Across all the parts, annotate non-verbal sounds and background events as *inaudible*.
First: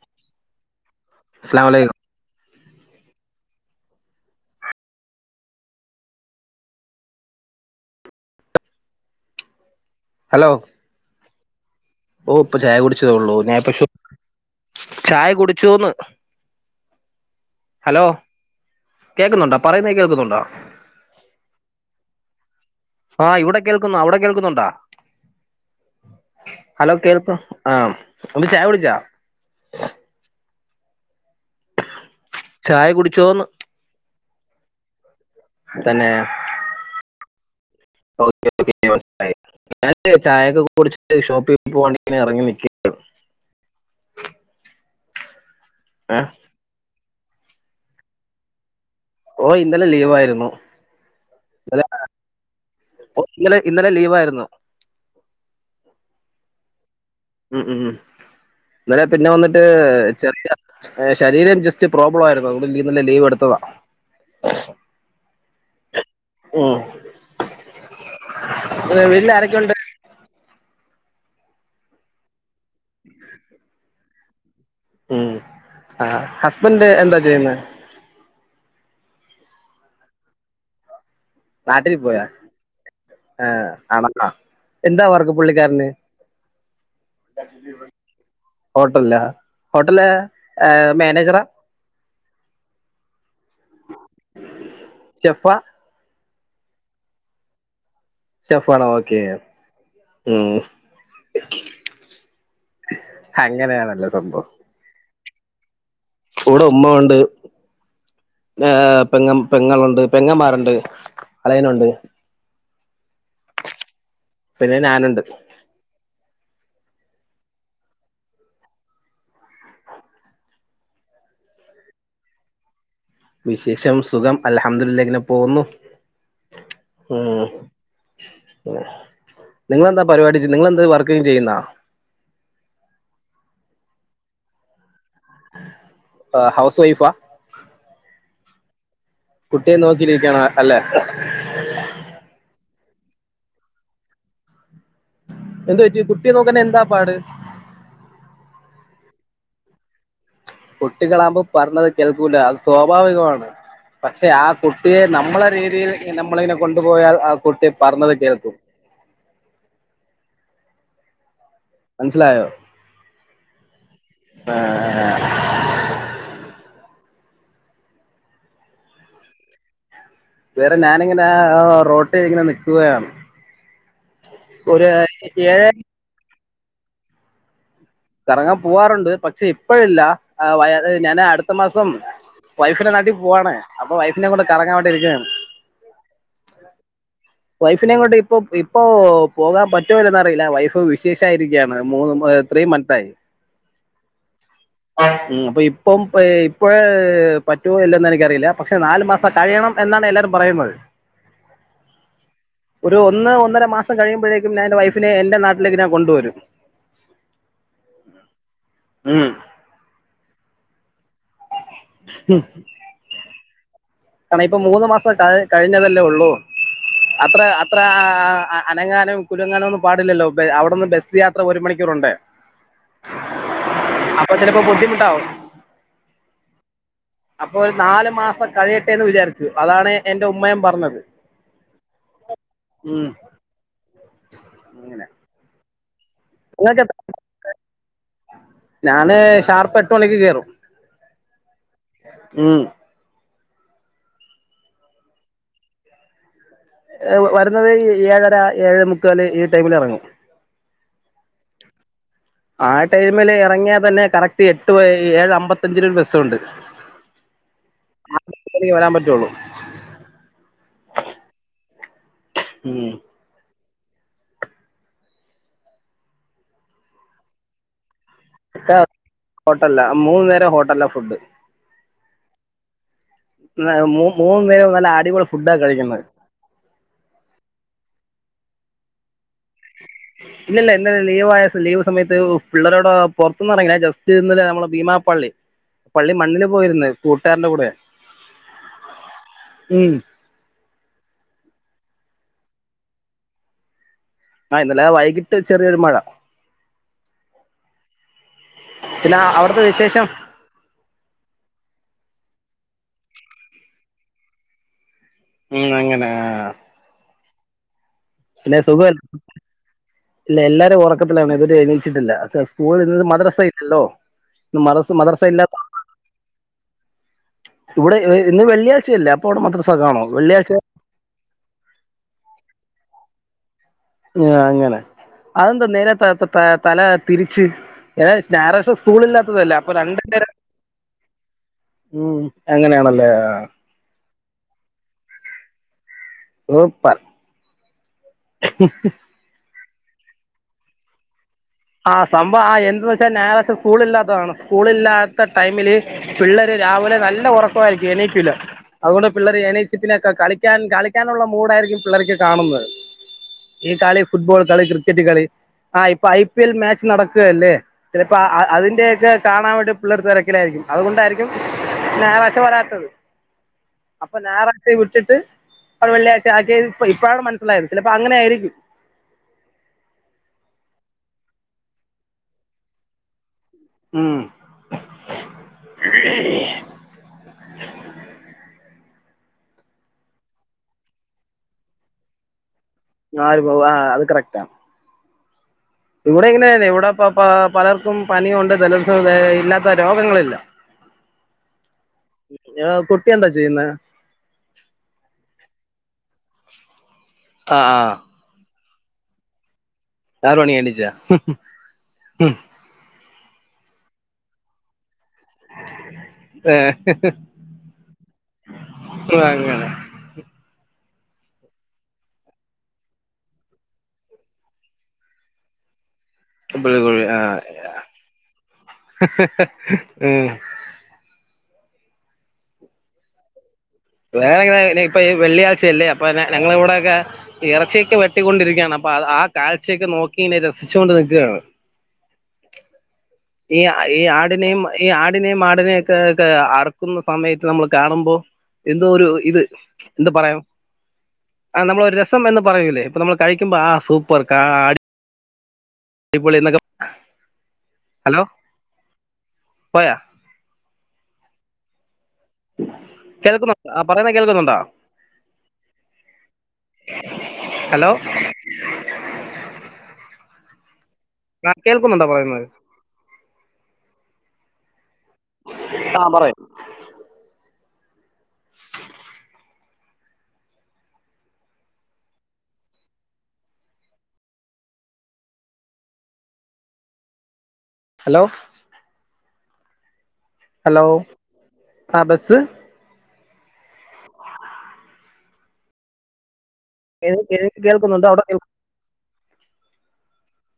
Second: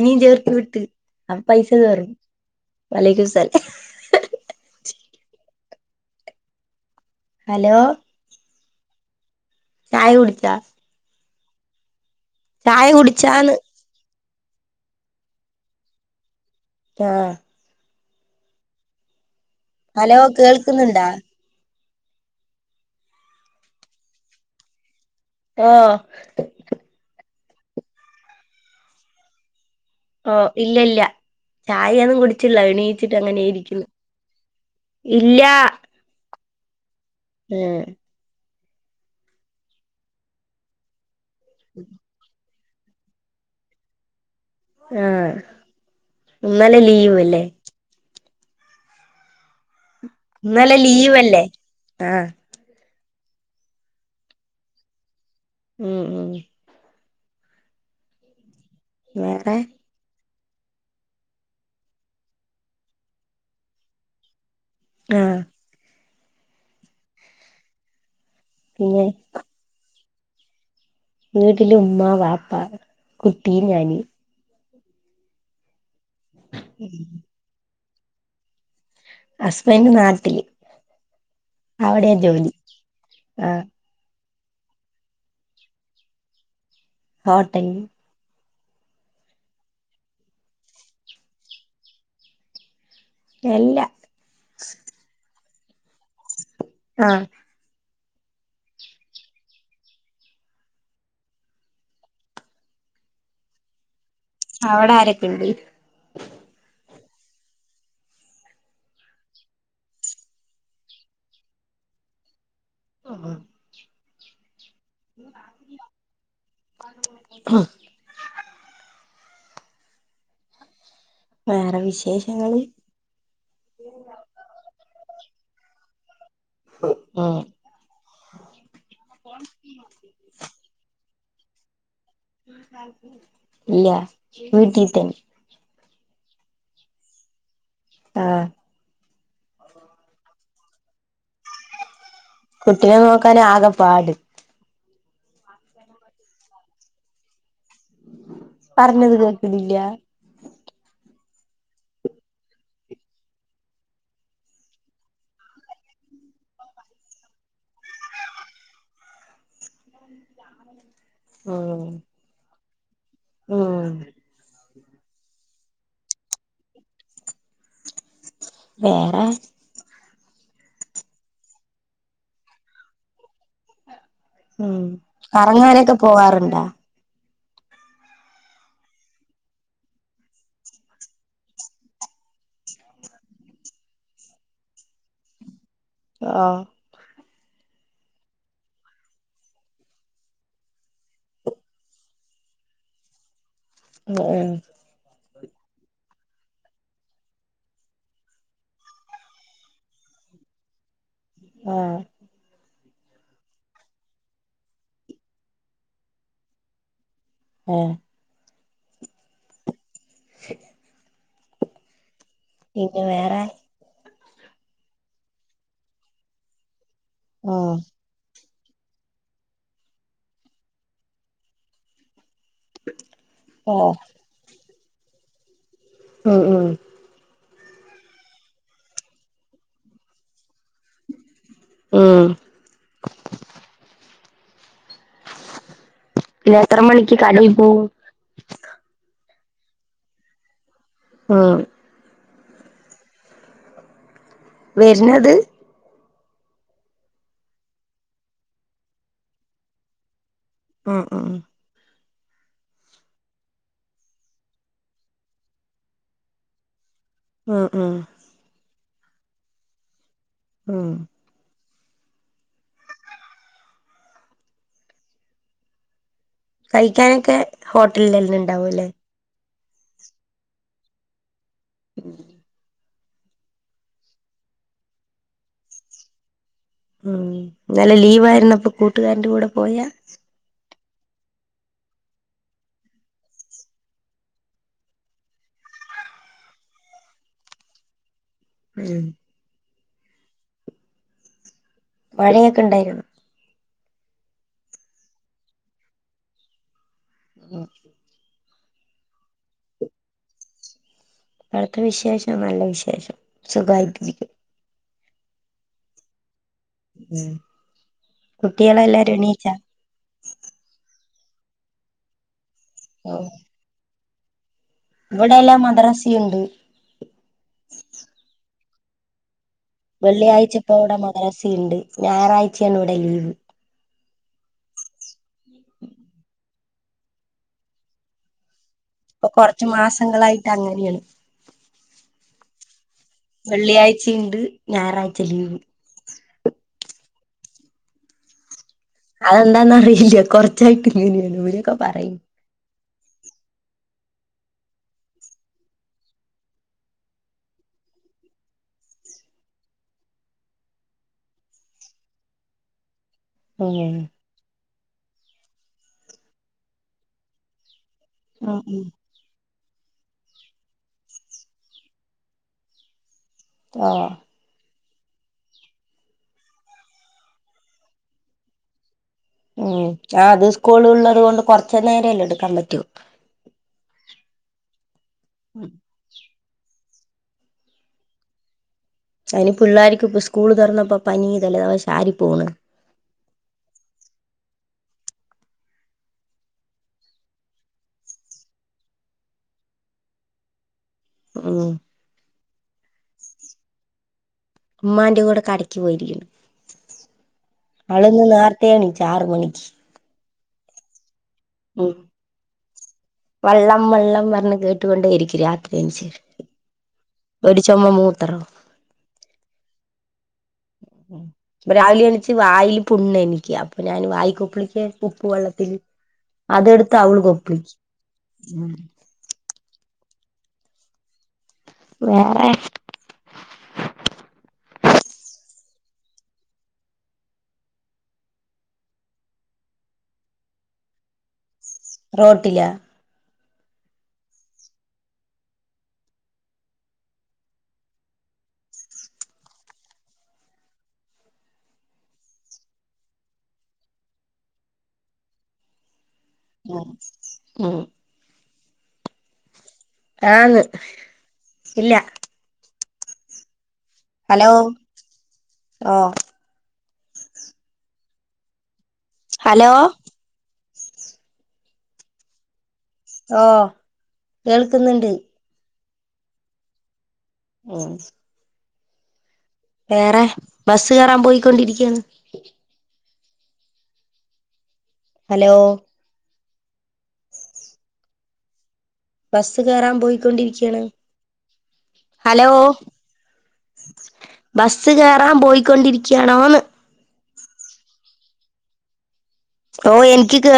ഇനിം ചേർത്ത് വിട്ട് അപ്പോ പൈസ അസ്ലാമലൈക്കും കേറും വലൈകുസ്സലാം അലോ ചായ ഹലോ കുടിച്ചോ ഓ ഇപ്പൊ ചായ കുടിച്ചതൊള്ളൂ കുടിച്ചാന്ന് ഞാനിപ്പോ ശു ചായ കുടിച്ചൂന്ന് ആ ഹലോ കേക്കുന്നുണ്ടോ ഹലോ കേൾക്ക്ന്ന്ണ്ടോ ആ ഇവടെ കേൾക്കുന്നു അവടെ കേൾക്കുന്നുണ്ടോ ആ ആ ഒന്ന് ചായ കുട്ച്ചോ ഒ ഇല്ലല്ല ചായെന്നും കുടിച്ചില്ല ചായ കുടിച്ചോന്ന് എണീച്ചിട്ടങ്ങനെ ഇരിക്ക്ന്ന് ഇല്ലാ തന്നെ ഏ *unintelligible* ചായൊക്കെ കുടിച്ച് ണ്ട് ഷോപ്പി പോവാ വാണ്ടി ഇങ്ങനെ എറങ്ങി നിക്കെ ട്ടും ആഹ് ഇന്നലെ ലീവ് അല്ലേ ഏ ഓയ് ഇ ഇന്നലെ ലീവല്ലേ ഇന്നലെ ആഹ് ഓ ഇന്നലെ ഇന്നലെ ലീവായിരുന്നു ഉം ഉം ഉം ഉം ഇന്നെലെ പിന്നെ വേറെ വന്നിട്ട് ചെറിയ ഏ ശരീരം ജസ്റ്റ് പ്രോബ്ലം ആയിരുന്നു *unintelligible* ഇന്നെലെ ലീവ് എടുത്തതാ ആഹ് പിന്നെ ആഹ് വിൽ ആരൊക്കെ ഉണ്ട് വീട്ടില് ഉമ്മ വാപ്പ ആഹ് കുട്ടിയി ഞാനി ഉം ആ ഹസ്ബന്ഡ് എന്താ ചെയ്യുന്നെ ഹസ്ബൻഡറ് നാട്ടില് നാട്ടിൽ അവിടെയാ പോയ ജോലി ആ ആഹ് ആണ അ എന്താ വർക്ക് പുള്ളിക്കാരന് ഹോട്ടെലില് ഹോട്ടല്ലോ ഹോട്ടല് മാനേജറാ എല്ല ജഫ ആ ഷെഫണോ ഓക്കെ മ് അങ്ങനെയാണല്ലോ സം- അവിടെ ആരൊക്കെ ണ്ട് ഇവിടെ ഉമ്മ ഉണ്ട് ഏ പെങ്ങ പെങ്ങളുണ്ട് പെങ്ങന്മാരുണ്ട് അളിയനുണ്ട് ആ പിന്നെ നാനുണ്ട് ആഹ വേറെ വിശേഷങ്ങള് വിശേഷം സുഖം അലഹദുള്ള ഇങ്ങനെ പോകുന്നു മ് ഉം നിങ്ങെന്താ പരിപാടി നിങ്ങെന്താ വർക്ക് യും ചെയ്യുന്ന ഇല്ല വീട്ടിതന്നെ ആ ഹൗസ് വൈഫാ ആഹ് കുട്ടിയെ നോക്കിരിക്കണ അല്ലെ കുട്ടിനെ നോക്കാൻ ആകെ പാട് എന്ത് പറ്റി കുട്ടി നോക്കൻ എന്താ പാട് പറഞ്ഞത് കേക്കലില്ല കുട്ടികളാമ്പോ പറഞ്ഞത് കേൾക്കൂല്ല അത് സ്വാഭാവികമാണ് പക്ഷെ ആ കുട്ടിയെ നമ്മള രീതിയിൽ നമ്മളയിനെ കൊണ്ടുപോയാൽ ആ കുട്ടി പറഞ്ഞത് കേൾക്കും മനസ്സിലായോ മ്മ് മ്മ് ആ ആ വേറെ വേറെ ഞാനിങ്ങനെ റോട്ടി ഇങ്ങനെ നിക്കുകയാണ് ഉം ഒരു ഏഴ് കറങ്ങാനൊക്കെ പോവാറുണ്ടാ കറങ്ങാൻ പൂവാറുണ്ട് പക്ഷെ ഇപ്പഴില്ല ഞാന് അടുത്ത മാസം വൈഫിന്റെ നാട്ടിൽ പോവാണ് അപ്പൊ വൈഫിനെ കൊണ്ട് കറങ്ങാൻ വേണ്ടിരിക്കുകയാണ് ആഹ് വൈഫിനേം കൊണ്ട് ഇപ്പൊ ഇപ്പൊ പോകാൻ പറ്റുമല്ലന്ന് അറിയില്ല വൈഫ് വിശേഷായിരിക്കയാണ് മൂന്ന് ത്രീ മന്ത്സ്‌ തൈ ഉഹ ഉ അപ്പൊ ഇപ്പം ഇപ്പോഴ പറ്റോ ഇല്ലന്ന് എനിക്കറിയില്ല പക്ഷെ നാല് മാസം കഴിയണം എന്നാണ് എല്ലാരും പറയുന്നത് ആ ഒരു ഒന്ന് ഒന്നര മാസം കഴിയുമ്പോഴേക്കും ഞാൻ എന്റെ വൈഫിനെ എൻറെ നാട്ടിലേക്ക് ഞാൻ കൊണ്ടുവരും ആ ഉം *unintelligible* പിന്നെ വേറെ കണം ഇപ്പൊ മൂന്ന് മാസം കഴ് കഴിഞ്ഞതല്ലേ ഒള്ളൂ അത്ര ഉം അത്രാ അനങ്ങാനോ കുല്ങ്ങാനോ ഒന്നും പാടില്ലല്ലോ ബെ അവിടുന്ന് ബെസ് യാത്ര ഒരു മണിക്കൂറുണ്ട് ആഹ് അപ്പച്ചിലപ്പോ പാെട്ടി ത്തൗ ഉം ഉം അപ്പോ ഒര് നാല് മാസം കഴി യട്ടെന്ന് വിചാരിച്ചു അതാണ് എന്റെ ഉമ്മയും പറ ന്നത് ഉം ഉം അങ്ങനെ *unintelligible* ഇന്ന് എത്ര മണിക്ക് കടി പോവും കാലത്തെട്ട് മണിക്ക് കേറും ആ ഉം വര്ണത് വരുന്നത് ഏഴര ഏഴര മുക്കാല് ഈ ടൈമിലെറങ്ങും ആ ആ ആ ടൈമില് ഇറങ്ങിയാ തന്നെ കറക്റ്റ് എട്ട് ഏഴ് അമ്പത്തഞ്ച്നൊരു ബസുണ്ട് ആ ആ റ്റുള്ളൂ ആ ഉം കഴിക്കാനൊക്കെ ഹോ ട്ടൽലെന്നെണ്ടാവും അല്ലേ ഹോട്ടൽലാ മൂന്ന് നേരം ഹോട്ടൽലാ ഫുഡ് ഉം മൂ മൂന്നു നേരും നല്ല അടിപൊളി ഫുഡാ കഴിക്കുന്നേ ഉം ന്നെലെ ലീവായിര്ന്നപ്പ കൂട്ട്കാര്ന്റെ കൂടെ പോയ ഇല്ലില്ല ഇന്നലെ ലീവ് ആയസം ലീവ് സമയത്ത് പിള്ളേരോടെ പുറത്ത്ന്ന്റങ്ങിന ജസ്റ്റ് ഇന്നല്ലേ ഞമ്മളെ ഭീമാ പള്ളി പള്ളി മണ്ണില് പോയിര്ന്ന് കൂട്ടാരന്റെ കൂടെ ഉം ഉം മഴയൊക്കെ ഇണ്ടായിനോ ആ ഇന്നല വൈകിട്ട് ചെറിയൊരു മഴ ഉം പിന്ന അവിടുത്തെ വിശേഷം പടത്തെ വിശേഷം നല്ല വിശേഷം സുഖായിക്ക് ഉം അങ്ങനെ ആ ഉം പിന്നെ സുഖ കുട്ടികളെല്ലാരും എണീച്ചാ ഇല്ല എല്ലാരും ഒറ ക്കത്തിലാണ് അവര് എണീച്ചിട്ടില്ല സ്കൂൾ ഇന്ന് ഓഹ് മദ്രാസല്ലല്ലോ മ മദർസ ഇവിടെല്ലാം ഇല്ലാത്ത മദ്രസയുണ്ട് ഇവിടെ ഇന്ന് വെള്ളിയാ *unintelligible* അപ്പോളും മദ്റ വെള്ളിയാഴ്ച ഇപ്പ ഇവിടെ മദരസുണ്ട് ഞായറാഴ്ചയാണ് ഇവിടെ ലീവ് ആ അങ്ങനെ അതന്താ *unintelligible* സ്ഥല തിരിച്ച് ഏ ഞായറാഴ്ച സ് ഇപ്പൊ സ്കൂളില്ലാത്തതല്ലേ കൊറച്ച് അപ്പൊ *unintelligible* മാസങ്ങളായിട്ട് അങ്ങനെയാണ് ഉം അങ്ങനെയാണല്ലേ വെള്ളിയാഴ്ചയുണ്ട് ഞായറാഴ്ച ലീവ് സൂപ്പർ *inaudible* അതെന്താന്ന് അറിയില്ല കൊറച്ചായിട്ട് ഇന ആഹ് സംഭവ ആ എന് പക്ഷെ ഞായറാ്െ സ്കൂള ഇല്ലാത്തതാണ് സ്കൂള ഇില്ലാത്ത ടൈമില് പിള്ളര് രാവിലെ നല്ല ഉറക്കമായിരിക്കും എണീക്കൂല അതുകൊണ്ട് പിള്ളേര് എണീച്ച പിന്നെക്കെ കളിക്കാൻ കളിക്കാനുള്ള മൂഡായിരിക്കും പിള്ളർക്ക് കാണുന്നത് ഉം കളി ഫുട്ബോൾ കളി കൃ ടികള് ആ ഇപ്പയി പിൽ മാച്ച് നടക്കുക അല്ലേ ചിലപ്പോ അ ഉം ഉം അതിന്റെയൊക്കെ കാണാൻ വേണ്ടി പിള്ളേർ തിരക്കിലായിരിക്കും അതുകൊണ്ടായിരിക്കും ഞായറാഴ്ച വരാത്തത് ആഹ് അപ്പൊ ഞായറാ *unintelligible* ട്ടിട്ട് അവടെ വെള്ളിയാഴ്ച *unintelligible* ഇപ്പോഴാണ് മനസ്സിലായത് ചിലപ്പോ അങ്ങനെ ആയിരിക്കും ഉം ആ അത് സ്കൂള് ഉള്ളത് കൊണ്ട് കൊറച്ച് നേരല്ലെ എടുക്കാൻ പറ്റോ ഉം അതിനി പിള്ളേർക്ക് ഇപ്പ സ്കൂള് തുറന്നപ്പോ പനി ജലദോഷം ആര് പോന്ന് ആര് പോവാ അത് കറക്റ്റ ഇവിടെ ഇങ്ങനെ തന്നെ ഇവിടെപ്പ പ പലർക്കും പനിയുണ്ട് ജലസ ഇല്ലാത്ത രോഗങ്ങളില്ല ഉം നോ കുട്ടി എന്താ ചെയ്യുന്നെ ഉമ്മാൻ്റെ കൂടെ കടക്ക് പോയിരിക്കുന്നു ആഹ് ആഹ് അള് നിന്ന് നേർ ത്തേണ്ച്ച് ആറ് മണിക്ക് ആറ് മണി എണിച്ചാ ഉം വള്ളം വെള്ളം പറഞ്ഞ് കേട്ടുകൊണ്ടേയിരി ക്ക് രാത്രി എനിച്ച് ഏഹ് ഒരു ചുമ മൂത്രോ ഉം രാവിലെ എണിച്ച് വായിൽ പുണ്ണ് എനിക്ക് അപ്പൊ ഞാൻ വായിക്കുപ്പളിക്ക് ഉപ്പ് വെള്ളത്തില് അതെടുത്ത് *unintelligible* അവള് ആ കൊപ്പിളിക്കും ഉം ഏഹ് വേറെ വേറെ എങ്ങനെ ഇപ്പൊ ഈ വെള്ളിയാഴ്ചയല്ലേ അപ്പൊ ഞങ്ങൾ ഇവിടെയൊക്കെ ഇറച്ചിയൊക്കെ വെട്ടിക്കൊണ്ടിരിക്കയാണ് അപ്പ അ ആ കാഴ്ചയൊക്കെ നോക്കി ഇനി രസിച്ചുണ്ട് നിക്കാണ് റോട്ടിലാ ഈ ഈ ആടിനെയും ഈ ആടിനെയും ആടിനെ ഒക്കെ അറക്കുന്ന സമയത്ത് നമ്മൾ കാണുമ്പോ എന്തോ ഒരു ഇത് എന്താ പറയാം ആ നമ്മള ഒരു രസം എന്ന് പറയൂലേ ഇപ്പ നമ്മൾ കഴിക്കുമ്പോ ആ സൂപ്പർ കാ ട് ടിപൊളി എന്നൊക്കെ ഉം ഹലോ പോയാ ആന്ന് ഇല്ല കേൾക്കുന്നോ ആ പറയുന്ന ഹലോ കേൾക്കൊന്നുണ്ടാ ഓ ഹലോ ഹലോ ആ കേൾക്കുന്നുണ്ടോ പറയുന്നത് ഓ കേൾക്കുന്ന ആ പറയ് ഉം വേറെ ബസ് കയറാൻ പോയിക്കൊണ്ടിരിക്കയാണ് ഹലോ ഹലോ ബസ് കേയറാൻ പോയി ക്കൊണ്ടിരിക്കാണ് ഹലോ ആ ബസ് ഹലോ ബസ്സ് കയറാൻ പോയിക്കൊണ്ടിരിക്കയാണോന്ന് കേ കേൾക്കുന്നുണ്ട് അവിടെ കേൾ ഓ എനിക്ക് കേ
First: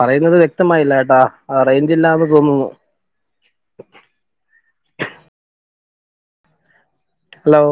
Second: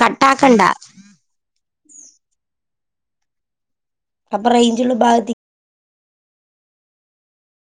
പറയുന്നത് വ്യക്തമായില്ല ഏട്ടാ റൈഞ്ചില്ലാന്ന് തോന്നുന്നു അപ്പ റയ്ഞ്ചുള്ള ഭാഗത്തി ഹലോ